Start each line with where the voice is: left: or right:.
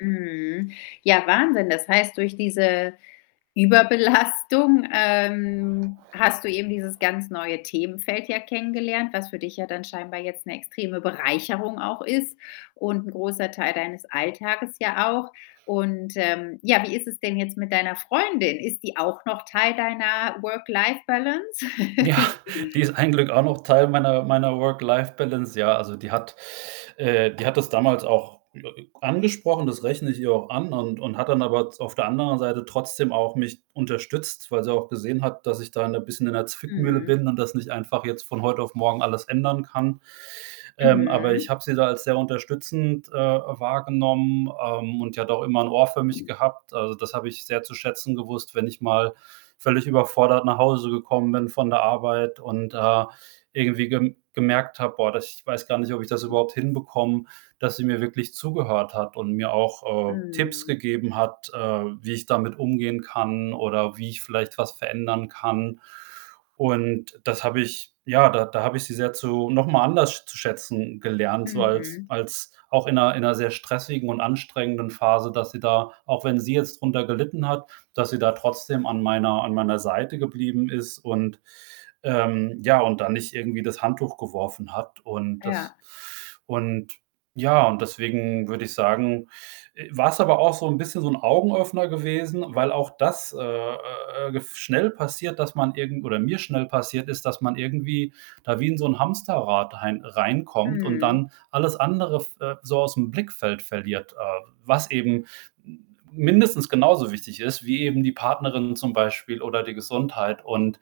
left: Mhm. Ja, Wahnsinn. Das heißt, durch diese Überbelastung, ähm, hast du eben dieses ganz neue Themenfeld ja kennengelernt, was für dich ja dann scheinbar jetzt 'ne extreme Bereicherung auch ist und 'n großer Teil deines Alltages ja auch. Und, ähm, ja, wie ist es denn jetzt mit deiner Freundin? Ist die auch noch Teil deiner Work-Life-Balance?
right: Ja, die ist ein Glück auch noch Teil meiner meiner Work-Life-Balance. Ja, also die hat äh, die hat das damals auch [unintelligible] angesprochen, das rechne ich ihr auch an und und hat dann aber Z auf der anderen Seite trotzdem auch mich unterstützt, weil sie auch gesehen hat, dass ich da, ne, bisschen in der Zwickmühle
left: Mhm.
right: bin und das nicht einfach jetzt von heut auf morgen alles ändern kann. Ähm, aber ich
left: Mhm.
right: habe sie da als sehr unterstützend, äh, wahrgenommen, ähm, und die hat auch immer 'n Ohr für mich gehabt. Also, das habe ich sehr zu schätzen gewusst, wenn ich mal völlig überfordert nach Hause gekommen bin von der Arbeit und da irgendwie gem gemerkt habe: „Boah, das ich weiß gar nicht, ob ich das überhaupt hinbekomme“, dass sie mir wirklich zugehört hat und mir auch, äh, Tipps
left: Mhm.
right: gegeben hat, äh, wie ich damit umgehen kann oder wie ich vielleicht was verändern kann und das habe ich ja, da da habe ich sie sehr zu noch mal anders sch zu schätzen gelernt, so als
left: Mhm.
right: als auch in 'ner in 'ner sehr stressigen und anstrengenden Phase, dass sie da auch wenn sie jetzt drunter gelitten hat, dass sie da trotzdem an meiner an meiner Seite geblieben ist und ähm, ja, und dann nicht irgendwie das Handtuch geworfen hat und das
left: Ja.
right: und, ja und deswegen würde ich sagen, äh, war's aber auch so 'n bisschen so 'n Augenöffner gewesen, weil auch das, äh, äh, äh, gef schnell passiert, dass man irgend oder mir schnell passiert ist, dass man irgendwie da wie in so 'n Hamsterrad hein reinkommt und
left: Mhm.
right: dann alles andere f äh, so aus'm Blickfeld verliert, äh, w was eben m mindestens genauso wichtig ist, wie eben die Partnerin zum Beispiel oder die Gesundheit und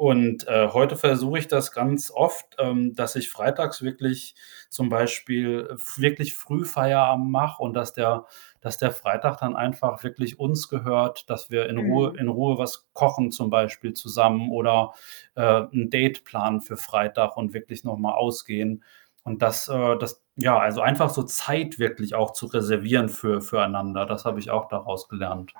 right: und, äh, heute versuche ich das ganz oft, ähm, dass ich freitags wirklich zum Beispiel f wirklich früh Feierabend mache und, dass der dass der Freitag dann einfach wirklich uns gehört, dass wir in Ruhe
left: Mhm.
right: in Ruhe was kochen zum Beispiel zusammen oder, äh, 'n Date planen für Freitag und wirklich noch mal ausgehen und, dass, äh, das ja, also einfach so Zeit wirklich auch zu reservieren für füreinander, das habe ich auch daraus gelernt.